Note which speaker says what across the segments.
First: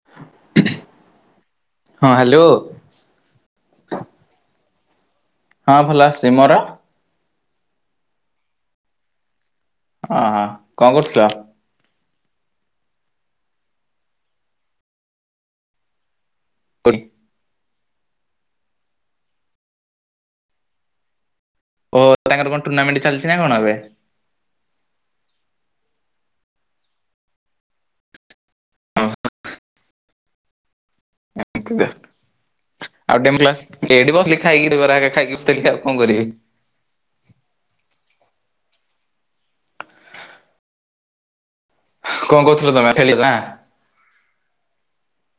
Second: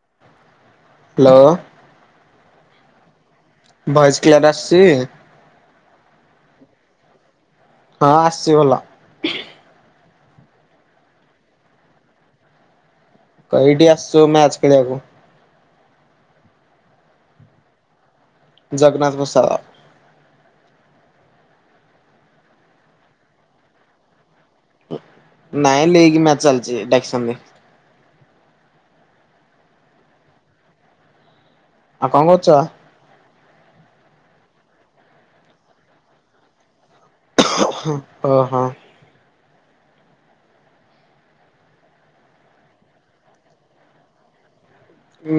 Speaker 1: [inaudible]
Speaker 2: Hello.
Speaker 1: ହଁ hello.
Speaker 2: Voice clear ଆସୁଛି।
Speaker 1: ହଁ ଭଲ ଆସୁଚି ମୋର।
Speaker 2: ହଁ ଆସଚି ଭଲ।
Speaker 1: ଅହ କଣ କରୁଥିଲ।
Speaker 2: ଏଠିକି ଆସିଚୁ ମ୍ୟାଚ ଖେଳିବାକୁ।
Speaker 1: [inaudible]
Speaker 2: ଜଗନ୍ନାଥ ପ୍ରସାଦ।।
Speaker 1: ଓ ତାଙ୍କର କଣ ଟୁର୍ଣ୍ଣାମେଣ୍ଟ ଚାଲିଛି ନା କଣ ଏବେ।
Speaker 2: ନାଇଁ ଲିଗ୍ ମ୍ୟାଚ ଚାଲିଚି ଡାକିଛନ୍ତି।
Speaker 1: [unintelligible]
Speaker 2: ଆଉ କଣ କରୁଚ।
Speaker 1: ଆଉ ଡେମ କ୍ଲାସ୍ ଏଇଠି ବସିଲି ଖାଇକିରି ବରା ହେକା ଖାଇକି ବସଥିଲି ଆଉ କଣ କରିବି।
Speaker 2: ଓହୋ।
Speaker 1: କଣ କହୁଥିଲ ତମେ ଖେଳି ନା।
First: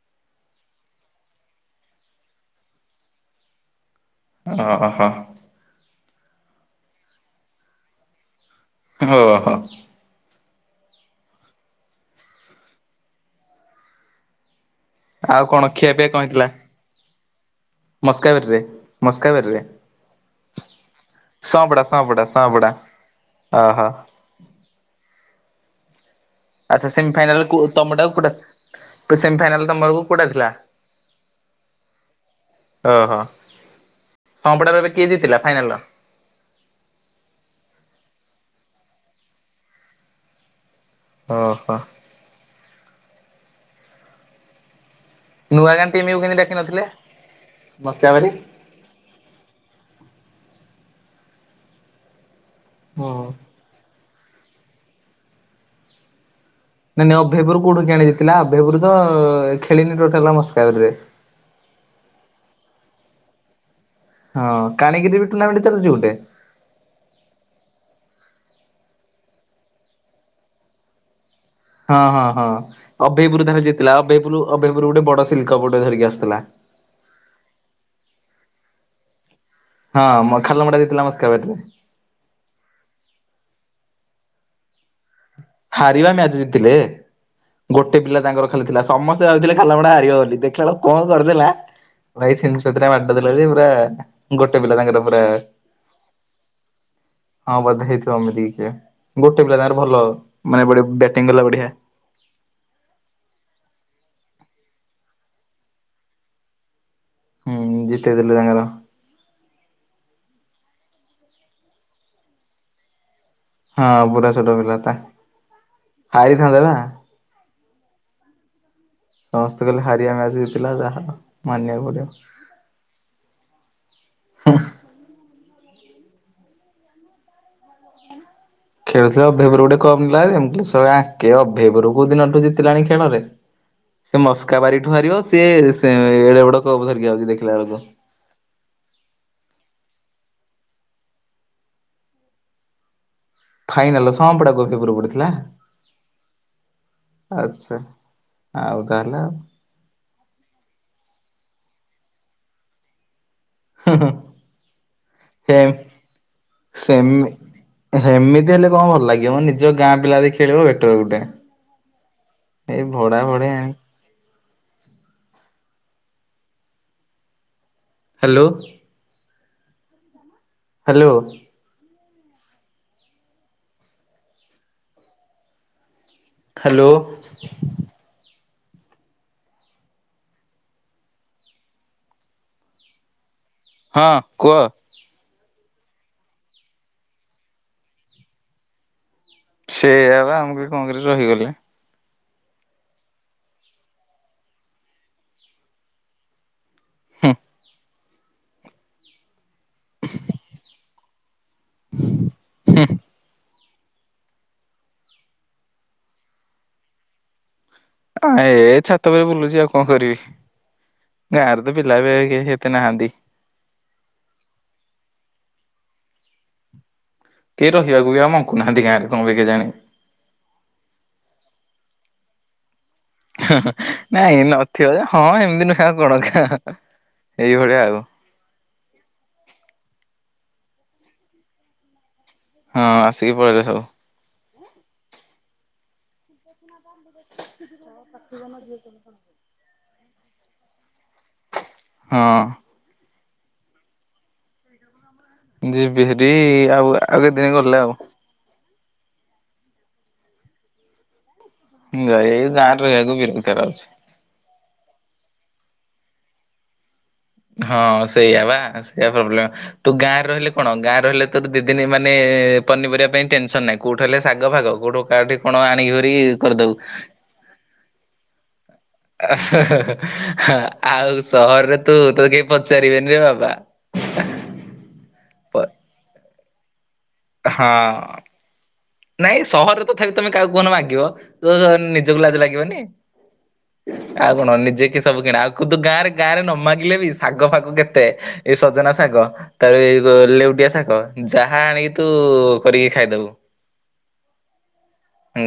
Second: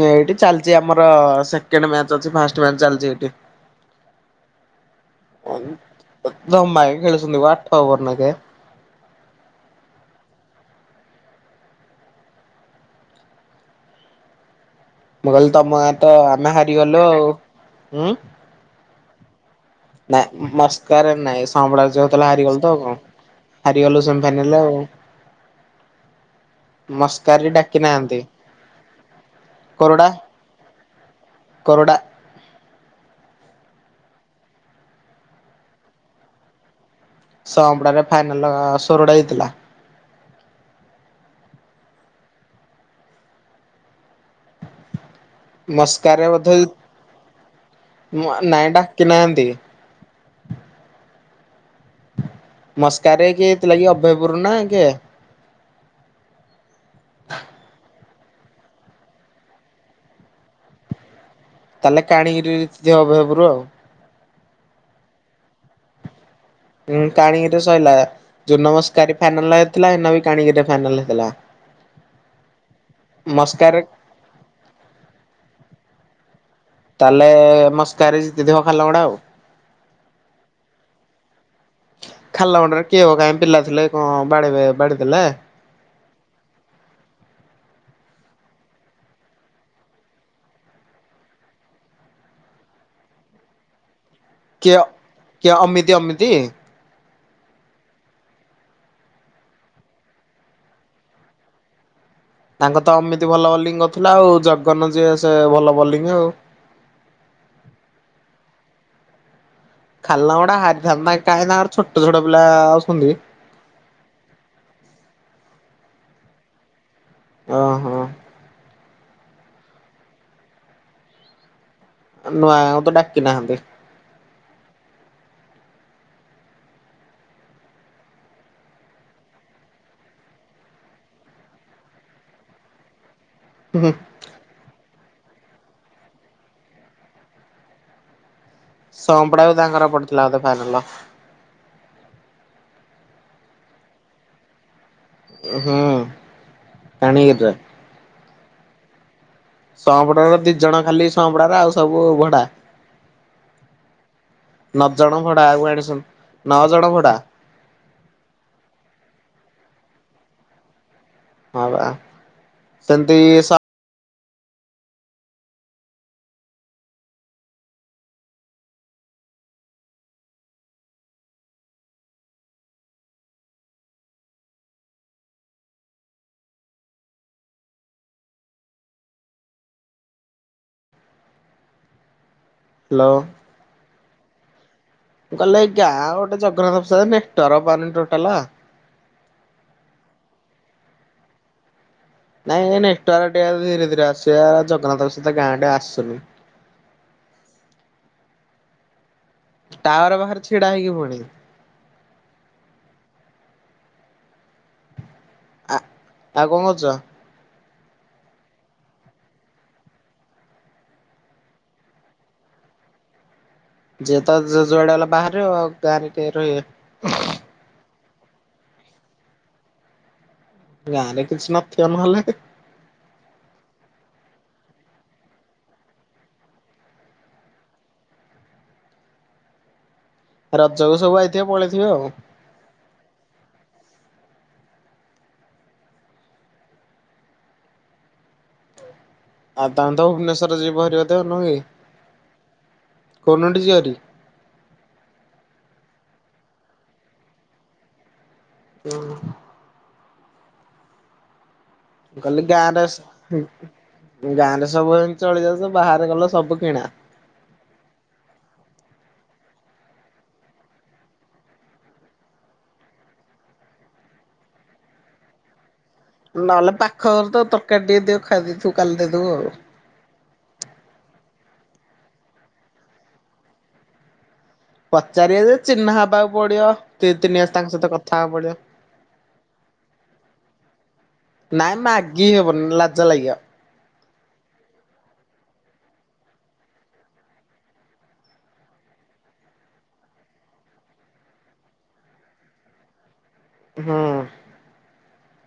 Speaker 2: ଏଇଠି ଚାଲିଛି ଆମର ସେକେଣ୍ଡ ମ୍ୟାଚ ଅଛି ଫାଷ୍ଟ ମ୍ୟାଚ ଚାଲିଛି ଏଠି।
Speaker 1: ଓ ଓହୋ।
Speaker 2: ଦବା ଖେଳସଛନ୍ତି ଆଠ ବର୍ନ କେ।
Speaker 1: ଉହୋ।
Speaker 2: ମୁଁ
Speaker 1: ଆଉ
Speaker 2: କହିଲି
Speaker 1: କଣ
Speaker 2: ତମ ଗାଁ ତ
Speaker 1: ଖିଆପିଆ କଣ ହେଇଥିଲା
Speaker 2: ଆମେ ହାରିଗଲୁ ଆଉ। ହୁଁ
Speaker 1: ମସ୍କାବରରେ ମସ୍କାବରରେ।
Speaker 2: ନାଇଁ ମସ୍କ ନାଇଁ ସମ୍ବଳ
Speaker 1: ସଅଁପଡା
Speaker 2: ଯଉଥିଲା ହାରିଗଲ
Speaker 1: ସଅଁପଡା
Speaker 2: ତ କଣ
Speaker 1: ଓହୋ
Speaker 2: ହାରିଗଲୁ ସେମତି। ମାନିଲେ ଆଉ।
Speaker 1: ଆଛା
Speaker 2: ମସ୍କାରି
Speaker 1: ସେମିଫାଇନାଲ
Speaker 2: ଡାକି
Speaker 1: ତମ
Speaker 2: ନାହାନ୍ତି
Speaker 1: ଟାକୁ ସେମି ଫାଇନାଲ ତମରକୁ କୋଉଟା ଥିଲା।
Speaker 2: କରଡ଼ା।
Speaker 1: ଓହୋ ସମ୍ପଡାରେ ଏବେ କିଏ ଜିଥିଲା ଫାଇନାଲ ର।
Speaker 2: ସମ୍ପଦରେ ଫାଇନାଲ ସୋରଡା ଜିତିଲା।
Speaker 1: ଓହୋ। ନୂଆ ଗାଁ ଟିମକୁ
Speaker 2: ମସ୍କାରେ
Speaker 1: କେମିତି
Speaker 2: ବୋଧେ
Speaker 1: ଡାକି ନଥିଲେ ମସ୍କା ବାରି
Speaker 2: ନାଇଁ ଡାକି ନାହାନ୍ତି।
Speaker 1: ହୁଁ।
Speaker 2: ମସ୍କାରେ କିଏ ଜିତିଲାଗି ଅଭୟପୂର୍ ନା କିଏ?
Speaker 1: ନାଇଁ ନାଇଁ ଅଭୟପୁରୁ କୋଉଠୁ କି ଆଣି ଯାଇଥିଲା ଅଭୟପୁରୁ ତ ଖେଳିନି ଟୋଟାଲ ହେଲା ମସ୍କାରରେ।
Speaker 2: ତାହେଲେ କାଣିକିରିବ ଜିତିବ ଅଭାୟପୁରୁ ଆଉ।
Speaker 1: ହଁ କନିକିରି ରେ ବି ଟୁର୍ଣ୍ଣାମେଣ୍ଟ ଚାଲୁଛି ଗୋଟେ।
Speaker 2: କାଣିକିରିରେ ସରିଲା ଜୁ ନମସ୍କାରୀ ଫାଇନାଲ ହେଇଥିଲା ବି କାନିକିରିରେ ଫାଇନାଲ ହେଇଥିଲା।
Speaker 1: ହଁ ହଁ ହଁ ଅଭୟପୁର ତାହାଲେ
Speaker 2: ମସ୍କାରେ
Speaker 1: ଜିତିଥିଲା ଅଭୟପୁର ଅଭୟପୁର ଗୋଟେ ବଡ ସିଲକପୋଟେ ଧରିକି ଆସିୁଥିଲା।
Speaker 2: ତାହେଲେ ମସ୍କାରାରେ ଜିତିଥିବ ହାଲଗୁଡା ଆଉ।
Speaker 1: ହଁ ଖାଲମଡା ଜିତିଲା ମସ୍କାବାରିରେ।
Speaker 2: ଖାଲା ମଣ୍ଡରେ କିଏ କାହିଁ ପିଲା ଥିଲେ କଣ ବା ବାଡି ଦେଲେ।
Speaker 1: ହାରିବା ମ୍ୟାଚ ଜିତିଲେ। ଗୋଟେ ପିଲା ତାଙ୍କର ଖାଲିଥିଲା ସମସ୍ତେ ଭାବଥିଲେ ଖାଲ ଖାଲମଡା ହାରିବ ବୋଲି ଦେଖିଲ ବେଲୁକୁ କଣ କରିଦେଲା। ଭାଇ ଛିନଛତରା ମାରିଦେଲା ପୁରା। ଗୋଟେ ପିଲା
Speaker 2: କିଏ?
Speaker 1: ତାଙ୍କର ପୁରା।
Speaker 2: କିଏ ଅମିତି ଅମିତି?
Speaker 1: ହଁ ବଧେ ହେଇଥିବ ଏମିତି କି କି ଗୋଟେ ପିଲା ତାର ଭଲ ମାନେ ବ ବ୍ୟାଟିଂ ଗଲା ବଢିଆ।
Speaker 2: ତାଙ୍କ ତ ଅମିତି ଭଲ ବୋଲିଂ କରୁଥିଲା ଆଉ ଜଗନ ଯିଏ ସେ ଭଲ ବୋଲିଂ ଆଉ।
Speaker 1: ହୁଁ ଜିତେଇଦଲେ ତାଙ୍କର।
Speaker 2: ଖାଲମଡା ହାରିଥାନ୍ତା କାଇଁ ନା ଛୋଟ ଛୋଟ ପିଲା ଅଛନ୍ତି।
Speaker 1: ହଁ ପୁରା ଛୋଟ ପିଲା ତା ଯାଇଥାନ୍ତେ ନା।
Speaker 2: ଓହୋ।
Speaker 1: ସମସ୍ତେ କହିଲେ ହାରିିବା ମ୍ୟାଚ ଜିତିଥଲା ଯାହା ମାନିବାକୁ ପଡିବ।
Speaker 2: ନୂଆ ଆଉ ତ ଡାକି ନାହାନ୍ତି।
Speaker 1: ଖେଳୁଥିଲା ଅଭୟପୁରୁ ଗୋଟେ କପ ନେଲାଜେ ସାଲା ଆଙ୍କେ ଅଭୟପୁରୁ କୋଉ ଦିନଠୁ ଜିତିଲାଣି ଖେଳରେ।
Speaker 2: ହୁଁ।
Speaker 1: ସେ ମସ୍କା ବାରିଠୁ ହାରିବ ସିଏ ଏଡ ବଡ କପ ଧରିକି ଆଉଛି ଦେଖିଲା ବେଳକୁ।
Speaker 2: ସୋମ୍ପଡା ବି ତାଙ୍କର ପଡିଥିଲା ବୋଧେ ଫାଇନାଲ।
Speaker 1: ଫାଇନାଲ ସମପଡ଼ା କୁ ଅଭାୟପୂରୁ ପଡ଼ିଥିଲା
Speaker 2: ହୁଁ ପାଣିରେ।
Speaker 1: ଆଚ୍ଛା। ଆଉ ତାହେଲେ ଆଉ।
Speaker 2: ଶଅପଡାର ଦି ଜଣ ଖାଲି ଶଅପଡାର ଆଉ ସବୁ ଭଡା।
Speaker 1: ହୁଁ ହୁଁ
Speaker 2: ନଅ ଜଣ ଭଡା ଆ କ
Speaker 1: ହେମ୍
Speaker 2: ଆଣି ନଅ ଜଣ ଭଡା।
Speaker 1: ଏମିତି ହେଲେ କଣ ଭଲ ଲାଗିବ ମୁଁ ନିଜ ଗାଁ ପିଲା ଦେଇ ଖେଳିବ ବେଟର ଗୋଟେ।
Speaker 2: ହଁ ବା
Speaker 1: ଏଇ
Speaker 2: ସେମିତି
Speaker 1: ଭଡା
Speaker 2: ସ
Speaker 1: ଭଡା ଆଣି ହ୍ୟାଲୋ। ହ୍ୟାଲୋ। ହ୍ୟାଲୋ।
Speaker 2: ହ୍ୟାଲୋ।
Speaker 1: ହଁ କୁହ।
Speaker 2: ମୁଁ କହିଲ ଏଇ ଗାଁ ଗୋଟେ ଜଗନ୍ନାଥ ପ୍ରାଦ ନେଟୱାର୍କ ପାଉନି ଟୋଟାଲ।
Speaker 1: ସେଆପା ମୁ କହିଲି କଣ କିରେ ରହିଗଲେ।
Speaker 2: ନାଇଁ ନେଟୱର୍କ ଟିକେ ଧୀରେ ଧୀରେ ଆସିବେ ଜଗନ୍ନାଥଙ୍କ ସହିତ ଗାଁ ଟିକେ ଆସୁନି।
Speaker 1: ହୁଁ।
Speaker 2: ଟାୱାର ବାହାରେ ଛିଡା ହେଇକି ପୁଣି।
Speaker 1: ହୁଁ।
Speaker 2: ଆ ଆଉ କଣ କରୁଛ?
Speaker 1: ଆ ଏ ଛାତ ଉପରେ ବୁଲୁଛି ଆଉ କଣ କରିବି? ଗାଁରେ ତ ପିଲା ବି ହେତେ ନାହାନ୍ତି।
Speaker 2: ଯିଏତ ଯୁଆଡେ ହେଲା ବାହାରେ ଆଉ ଗାଁରେ ଟେ ରହିବେ?
Speaker 1: କେହି ରହିବାକୁ ବି ଆଉ ମଙ୍ଗୁ ନାହାନ୍ତି ଗାଁରେ କଣ କେଜାଣି?
Speaker 2: ଗାଁ ରେ କିଛି ନଥିବ ନହଲେ।
Speaker 1: ନାଇଁ ନଥିବ ଯେ ହଁ ଏମିତି ନୁଆ କଣ ଖ ଏଇଭଳିଆ ଆଉ
Speaker 2: ରଜକୁ ସବୁ ଆଇଥିବେ ପଳେଇଥିବେ ଆଉ
Speaker 1: ହଁ ଆସିକି ପଳେଇଲେ ସବୁ। ଆ କାଠି ମର୍ ଚା
Speaker 2: ଆଉ ତାହେଲେ ତ ଭୁବନେଶ୍ୱର ଯିବ ହାରି ନୁହେଁ କି?
Speaker 1: ହଁ।
Speaker 2: କୋଉଦିନଠୁ ଯିବ ଭାରି?
Speaker 1: ଯିବି ହେରି ଆଉ ଆଉ କେତେଦିନ ଗଲେ ଆଉ
Speaker 2: ହୁଁ।
Speaker 1: ଏଇ
Speaker 2: କହଲିି
Speaker 1: ରହିବାକୁ
Speaker 2: ଗାଁରେ
Speaker 1: ବିରକ୍ତ ଲାଗୁଛି।
Speaker 2: ଗାଁରେ ସବୁ ଏମ ଚଳିଯାଉଚ ବାହାରେ ଗଲେ ସବୁ କିଣା।
Speaker 1: ହଁ ସେଇଆ ବା ସେଇଆ ପ୍ରୋବ୍ଲେମ୍। ତୁ ଗାଁ ରହିଲେ କଣ ଗାଁ ରହିଲେ ତୋତେ ଦିଦିନ ମାନେ ପନିପରିବା ପାଇଁ ଟେନସନ ନାହିଁ। କୋଉଠୁ ହେଲେ ଶାଗ ଫାଗ କୋଉଠୁ କାହାଠି କଣ ଆଣିକିରି କରିଦବୁ।
Speaker 2: [inaudible] କାଟିକି ଟିକେ ଖାଇଦେଇଥିବୁ।
Speaker 1: ଆଉ ସହରରେ ତୁ ତୋ କେହି ପଚାରିବେନିରେ ବାବା।
Speaker 2: ପଚାରିବେ ଯେ ଚିହ୍ନା ହେବାକୁ ପଡିବ ଦି ତିନି ଆସ
Speaker 1: ହଁ
Speaker 2: ତାଙ୍କ ସହିତ କଥା ହବାକୁ ପଡିବ।
Speaker 1: ନାଇଁ ସହରରେ ତ ତମେ କାହାକୁ କହୁନ ମାଗିବ ତ
Speaker 2: ନାଇଁ
Speaker 1: ନିଜକୁ
Speaker 2: ମାଗି
Speaker 1: ଲାଜ
Speaker 2: ହବନି
Speaker 1: ଲାଗିବନି।
Speaker 2: ଲାଜ ଲାଗିବ
Speaker 1: ଆଉ କଣ ନିଜେ କି ସବୁ କିଣା ଆଉ କିନ୍ତୁ ଗାଁରେ ଗାଁରେ ନ ମାଗିଲେ ବି ଶାଗ ଫାଗ କେତେ? ଏ ସଜନା ଶାଗ। ତାପରେ ଲେଉଟିଆ ଶାଗ ଯାହା ଆଣିକି ତୁ କରିକି ଖାଇଦବୁ।
Speaker 2: ହୁଁ।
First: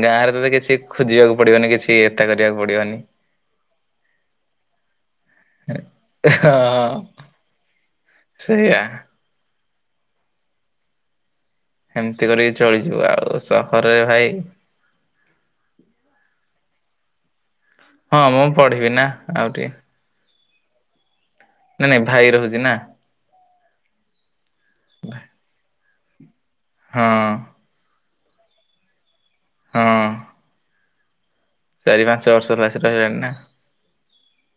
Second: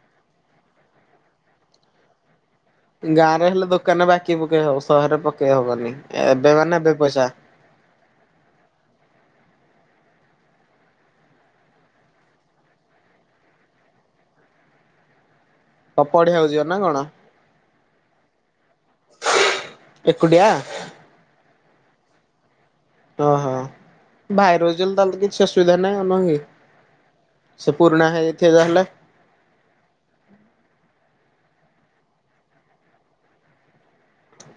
Speaker 1: ଗାଁ ରେ ତତେ କିଛି ଖୋଜିବାକୁ ପଡିବନି କିଛି ଏତା କରିବାକୁ ପଡିବନି।
Speaker 2: ଗାଁ ରେ ହେଲେ ଦୋକାନରେ ବାକି ପକେଇ ହବ ସହରରେ ପକେଇ ହବନି ଏବେ ମାନେ ଏବେ
Speaker 1: ହଁ।
Speaker 2: ପଇସା।
Speaker 1: ସେଇଆ। ସେମତି କରିକି ଚଳିଯିବ ଆଉ ସହରରେ ଭାଇ
Speaker 2: ସପୁ ଆଡେ ଯାଉଛି ନା କଣ?
Speaker 1: ହଁ ମୁଁ ପଢ଼ିବି ନା ଆଉ ଟିକେ
Speaker 2: ଏକୁଟିଆ।
Speaker 1: ନାଇଁ ନାଇଁ ଭାଇ ରହୁଛି ନା।
Speaker 2: ଓହୋ ଭାଇ ରହୁଛି ତାଲେ କିଛି ଅସୁବିଧା ନାହିଁ ନୁହେଁ କି?
Speaker 1: ହଁ
Speaker 2: ସେ ପୁରୁଣା ହେଇଯାଇଥବ ଯାହେଲେ।
Speaker 1: ହଁ‌। ଚାରି ପାଞ୍ଚ ବର୍ଷ ହେଲା ସେ ରହିଲାଣି ନା।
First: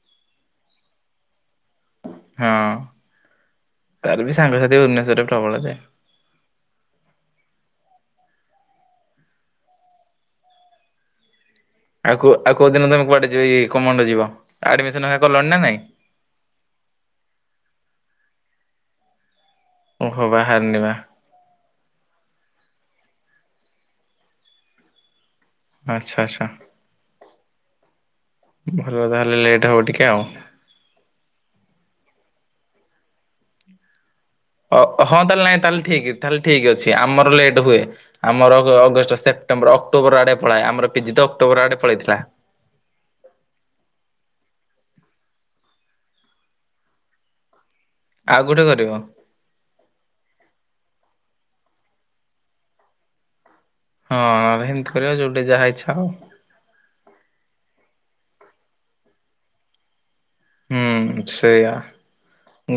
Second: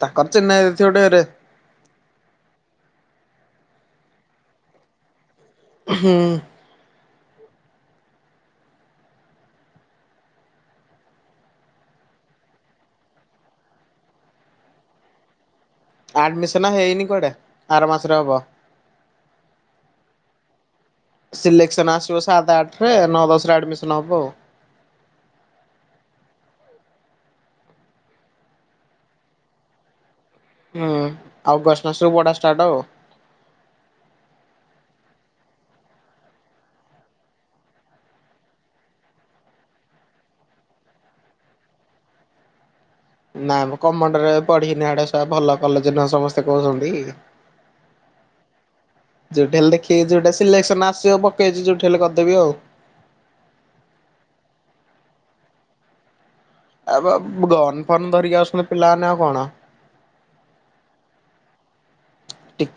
Speaker 2: ତାଙ୍କର ଚିହ୍ନା ହେଉଛି ଗୋଟେ ଇଏରେ।
Speaker 1: ହଁ ତାର ବି ସାଙ୍ଗସାଥି ଭୁବନେଶ୍ଵରରେ ପ୍ରବଳ ଯେ
Speaker 2: ହୁଁ।
Speaker 1: ଆଉ ଆଉ କୋଉ ଦିନ ତମେ କୁଆଡେ ଯିବ ଆଡମିସନ କଲଣି ନା ନାଇଁ?
Speaker 2: ଆଡମିସନ ହେଇନି କୁଆଡେ ଆର ମାସରେ ହବ।
Speaker 1: ଓହୋ ବାହାରିନିବା।
Speaker 2: ସିଲେକ୍ସନ ଆସିବ ସାତେ ଆଠରେ ନଅ ଦଶରେ ଆଡମିସନ ହବ ଆଉ।
Speaker 1: ଆଚ୍ଛା ଆଚ୍ଛା ଭଲ ତାହେଲେ ଲେଟ୍ ହବ ଟିକେ ଆଉ।
Speaker 2: ହୁଁ ଅଗଷ୍ଟ ମାସ କୁ ପଢ଼ା ଷ୍ଟାର୍ଟ ହବ୍।
Speaker 1: ଅ ହଁ ତାହେଲେ ନାଇଁ ତାହେଲେ ଠିକ ତାହେଲେ ଠିକ ଅଛି ଆମର ଲେଟ୍ ହୁଏ। ଆମର ଅଗ ଅଗଷ୍ଟ, ସେପ୍ଟେମ୍ବର, ଅକ୍ଟୋବର ଆଡେ ପଳାଏ ଆମର ପି ଜି ତ ଅକ୍ଟୋବର ଆଡେ ପଳେଇଥିଲା।
Speaker 2: ନାଇଁ ମ କମଣ୍ଡରେ ପଢିକି ନା ଗୋଟେ ସ ଭଲ କଲେଜ ନୁହ ସମସ୍ତେ କହୁଛନ୍ତି।
Speaker 1: ଆଉ କୋଉଠି କରିବ?
Speaker 2: ଯୋଉଠି ହେଲେ ଦେଖିକି ଯୋଉଟା ସିଲେକ୍ସନ ଆସିବ ପକେଇଛି ଯୋଉଠି ହେଲେ କରିଦେବି ଆଉ।
Speaker 1: ହଁ ହେମିତି କରିବା ଯୋଉଟେ ଯାହା ଇଚ୍ଛା ହବ।
Speaker 2: ଏବେ ବ ଗନ ଫନ ଧରିକି ଆସୁଛନ୍ତି ପିଲାମାନେ ଆଉ କଣ।
Speaker 1: ହୁଁ ସେଇଆ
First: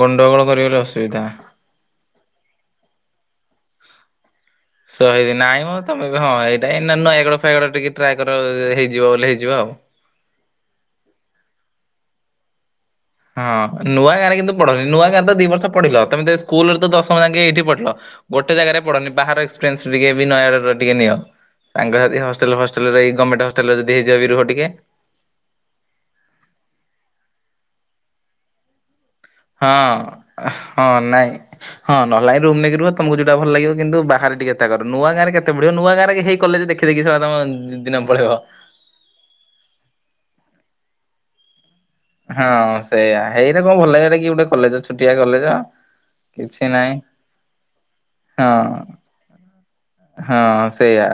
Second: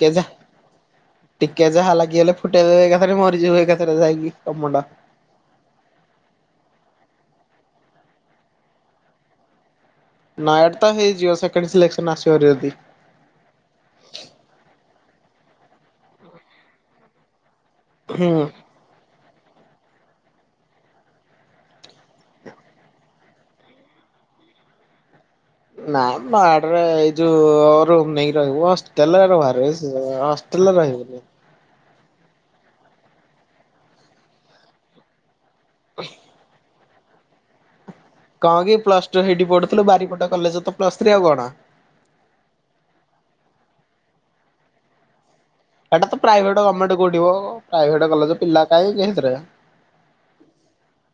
Speaker 1: ଗଣ୍ଡଗୋଳ କରିବ ବୋଲି ଅସୁବିଧା।
Speaker 2: କେ ଯାହା ଲାଗିଗଲେ ଫୁଟେଇଦେବେ ଏକଥାରେ ମରିଯିବ ଏକାଥରେ ଯାଇକି ତ ମୁଣ୍ଡ।
Speaker 1: ତ ହେଇକି ନାଇଁ ମ ତମେ ବି ହଁ ଏଇଟା ଏ ନ-ନୟାଗଡ଼ ଫୟାଗଡ ରେ ଟିକେ ଟ୍ରାଏ କର ହେଇଯିବ ବୋଲି ହେଇଯିବ ଆଉ।
Speaker 2: ନୟାଗଡ଼ ତ ହେଇଯିବ ସେକେଣ୍ଡ ସିଲେକ୍ସନ ଆସିବ ହେରି ଯଦି।
Speaker 1: ହଁ ନୂଆ ଗାଁରେ କିନ୍ତୁ ପଢନି ନୂଆ ଗାଁରେ ତ ଦି ବର୍ଷ ପଢିଲ ତମେ ତ ସ୍କୁଲ ରେ ତ ଦଶମ ଯାଙ୍କେ ଏଇଠି ପଢିଲ।
Speaker 2: ହୁଁ।
Speaker 1: ଗୋଟେ ଜାଗାରେ ପଢନି ବାହାର ଏକ୍ସପେରିଏନ୍ସ ଟିକେ ବି ନୟାଗଡର ଟିକେ ନିଅ। ସାଙ୍ଗ ସାଥି ହଷ୍ଟେଲ ଫଷ୍ଟେଲରେ ରହିକି ଗମେଣ୍ଟ ହଷ୍ଟେଲରେ ଯଦି ହେଇଯିବ ବି ରୁହ ଟିକେ।
Speaker 2: ନାଇଁ ବାଡରେ ଏଇ ଯୋଉ ଅ ରୁମ ନେଇକି ରହିବୁ ହ ଟେଲେ [unintelligible] ବାହାର
Speaker 1: ହଁ
Speaker 2: ରହିବୁ ସୁ ହଷ୍ଟେଲରେ
Speaker 1: ହଁ
Speaker 2: ରହିବୁନି।
Speaker 1: ନାଇଁ ହଁ ନହଲେ ନାଇ ରୁମ ନେଇକି ରୁହ ତମକୁ ଯୋଉଟା ଭଲ ଲାଗିବ କିନ୍ତୁ ବାହାରେ ଟିକେ ଏତା କର ନୂଆ ଗାଁରେ କେ ! ! ! ! ! ! ! ! ! !
Speaker 2: ହଁ କି ପ୍ଲସ ଟୁ ସେଇଠି ପଢୁଥିଲୁ ବାରିପଦା କଲେଜ ତ ପ୍ଲସ ଥ୍ରୀ ଆଉ କଣ।
Speaker 1: ହଁ ସେଇଆ ହେଇରା କଣ ଭଲ ଲାଗ [unintelligible] କି ଗୋଟେ କଲେଜ ଛୁଟିଆ କଲେଜ‌।
Speaker 2: ଏଟା ତ ପ୍ରାଇଭେଟ ଗମେଣ୍ଟ କଉଠି ମ ପ୍ରାଇଭେଟ କଲେଜ
Speaker 1: ହଁ
Speaker 2: ପିଲା କାହିଁ କି ସେଥିରେ।
Speaker 1: ହଁ ସେୟା।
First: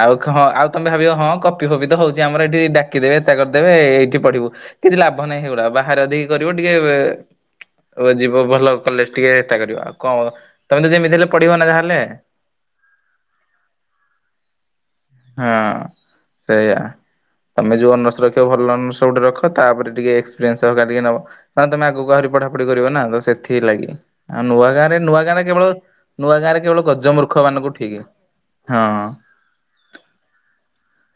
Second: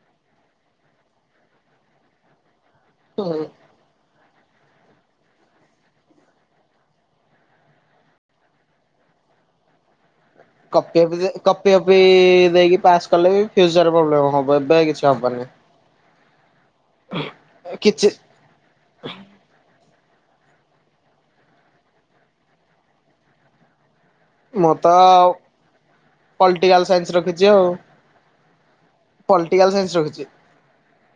Speaker 1: ଆଉ କ ହଁ ଆଉ ତମେ ଭାବିବ ହଁ କପି ଫପି ତ ହଉଛି ଆମର ଏଠି ଡା କିଦେବେ ଏତା କରିଦେବେ ଏଇଠି ପଢିବୁ କିଛି ଲାଭ ନାହିଁ ସେଇଗୁଡା ବାହାରେ ଯଦି କରିବୁ ଟିକେ ବେ। ଅ ଯିବ ଭଲ କଲେଜ ଟିକେ ଏଟା କରିବ ଆଉ କ।
Speaker 2: କପି ଫପି ଦେ କପି ଫପି ଦେଇକି ପାସ୍ କଲେ ବି ଫ୍ୟୁଚର ରେ ପ୍ରୋବେଲେମ୍ ହବ ଏବେ କିଛି। ହବନି।
Speaker 1: ହଁ ସେଇଆ ତମେ ଯଉ
Speaker 2: କିଛି
Speaker 1: ଅନର୍ସ ର ଭଲ ଅନର୍ସ ଗୋଟେ ରଖ ତାପରେ ଟିକେ ଏକ୍ସପିରିଏନ୍ସ ହେରିକା ଟିକେ ନବ। ନହେନେ ତମେ ଆଗକୁ ଆହୁରି ପଢାପଢି କରିବ ନା ତ ସେଥି ଲାଗି। ଆଉ ନୂଆ
Speaker 2: ମୁଁ
Speaker 1: ଗାଁ
Speaker 2: ତ
Speaker 1: ରେ ନୂଆ ଗାଁରେ କେବଳ ନୂଆ ଗାଁ ରେ
Speaker 2: ପଲିଟିକାଲ
Speaker 1: କେବଳ
Speaker 2: ସାଇନ୍ସ
Speaker 1: ଗଜମୂର୍ଖ ମାନଙ୍କୁ ଠିକି ହଁଁ।
Speaker 2: ପଲଟିକାଲ୍ ସାଇନ୍ସ ରଖିଛି।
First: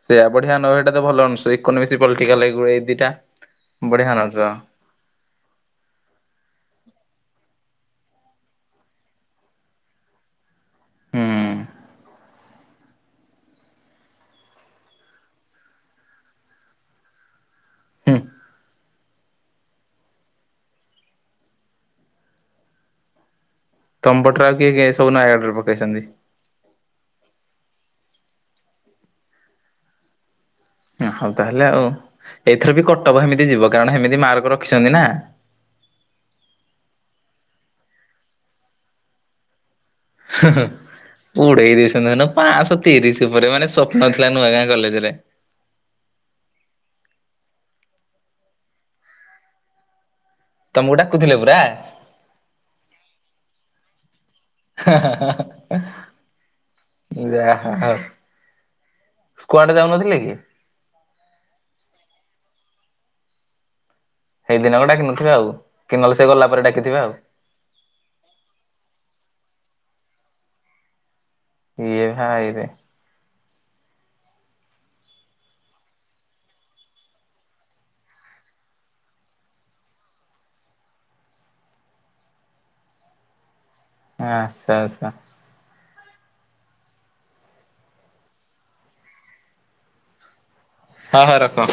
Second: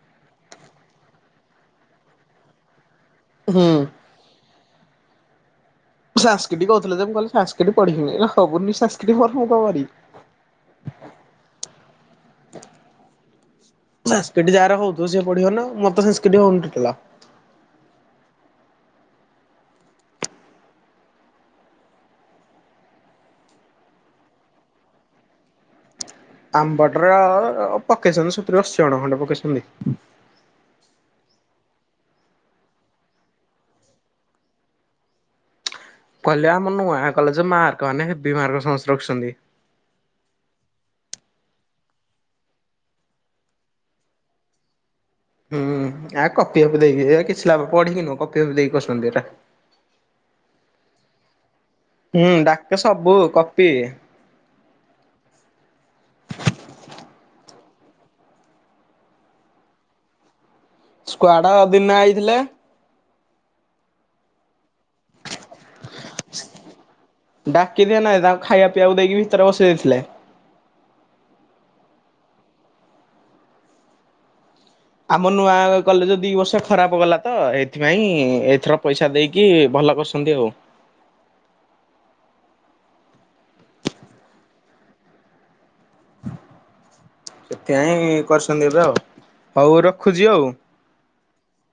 Speaker 1: ସେୟା ବଢିଆ ଅନ ଏଇଟା ତ ଭଲ ଅନର୍ସ ଇକୋନୋମିକସ ପଲଟିକାଲ ଏଇ ଗୁ ଏଇ ଦିଟା।
Speaker 2: ହୁଁ।
Speaker 1: ବଢିଆ ଅନର୍ସ।
Speaker 2: ସାଂସ୍କିଟି କହୁଥିଲେ ଯେ ମୁଁ କହିଲି ସାଂସ୍କିଟି ପଢିବିନି [unintelligible] ହବନି ସାଂସ୍କିଟି ମୋର ମୁଁ କଣ କରିବି।
Speaker 1: ହୁଁ।
Speaker 2: ସାଂସ୍କିଟି ଯାହାର ହଉଥିବ ସେ ପଢିବ ନା ମୋର ତ ସାଂସ୍କିଟି ହଉନି ଟୋଟାଲ।
Speaker 1: ହୁଁ। ତମ ପଟର ଆଉ କିଏ କିଏ ସବୁ ନୟାଗଡ଼ରେ ପକେଇଛନ୍ତି?
Speaker 2: ଆମ ପଟର ଅ ପକେଇଛନ୍ତି ସତୁରୀ, ଅଶୀ ଜଣ ଖଣ୍ଡେ ପକେଇଛନ୍ତି।
Speaker 1: ହୁଁ ହଉ ତାହେଲେ ଆଉ ଏଇଥିର ବି କଟଅଫ୍ ହେମିତି ଯିବ କାରଣ ହେମିତି ମାର୍କ ରଖିଛନ୍ତି ନା।
Speaker 2: କହିଲେ ଆମ ନୂଆ କଲେଜ ମାର୍କ ମାନେ ହେବି ମାର୍କ ସମସ୍ତେ ରଖିଛନ୍ତି।
Speaker 1: ହେ ହେ ଉଡେଇ ଦେଇଛନ୍ତି ଦେଖୁନ ପାଂସ ତିରିଶ ଉପରେ ମାନେ ସ୍ୱପ୍ନ ଥିଲା ନୂଆ ଗାଁ କଲେଜ ରେ।
Speaker 2: ହୁଁ ଆ କପି ଫପି ଦେଇକି ଏ କିଛି ଲାଭ ପଢିକି ନୁହଁ କପି ଫପି ଦେଇକି କରିଛନ୍ତି ଏରା।
Speaker 1: ତମକୁ ଡାକୁଥିଲେ ପୁରା।
Speaker 2: ହୁଁ ଡାକେ ସବୁ କପି।
Speaker 1: ହା ହା ହା ହା ହା ଯାହା ହ ହଉ। ସ୍କୁୱଡ ଯାଉନଥିଲେ କି?
Speaker 2: ସ୍କୁୱଡ ଦିନେ ଆଇଥିଲେ।
Speaker 1: ସେଇ ଦିନକ ଡାକି ନଥିବେ ଆଉ, କି ନହେଲେ ସେ ଗଲା ପରେ ଡାକିଥିବେ ଆଉ।
Speaker 2: ଡାକି ଥିବେ ନାହିଁ ତାଙ୍କୁ ଖାଇଆ ପିଇବାକୁ ଦେଇକି ଭିତରେ ବସେଇ ଦେଇଥିଲେ।
Speaker 1: ଇଏ ଭାଇରେ।
Speaker 2: ଆମ ନୂଆ କଲେଜ ଦି ବର୍ଷ ଖରାପ ଗଲା ତ ଏଇଥିପାଇଁ ଏଥର ପଇସା ଦେଇ କି ଭଲ କରଛନ୍ତି ଆଉ।
Speaker 1: ଆଚ୍ଛା ଆଚ୍ଛା।
Speaker 2: ସେଥିପାଇଁ କରିଛନ୍ତି ଏଗୁରା ଆଉ ହଉ ରଖୁଛି ଆଉ।
Speaker 1: ହ ହ ରଖ।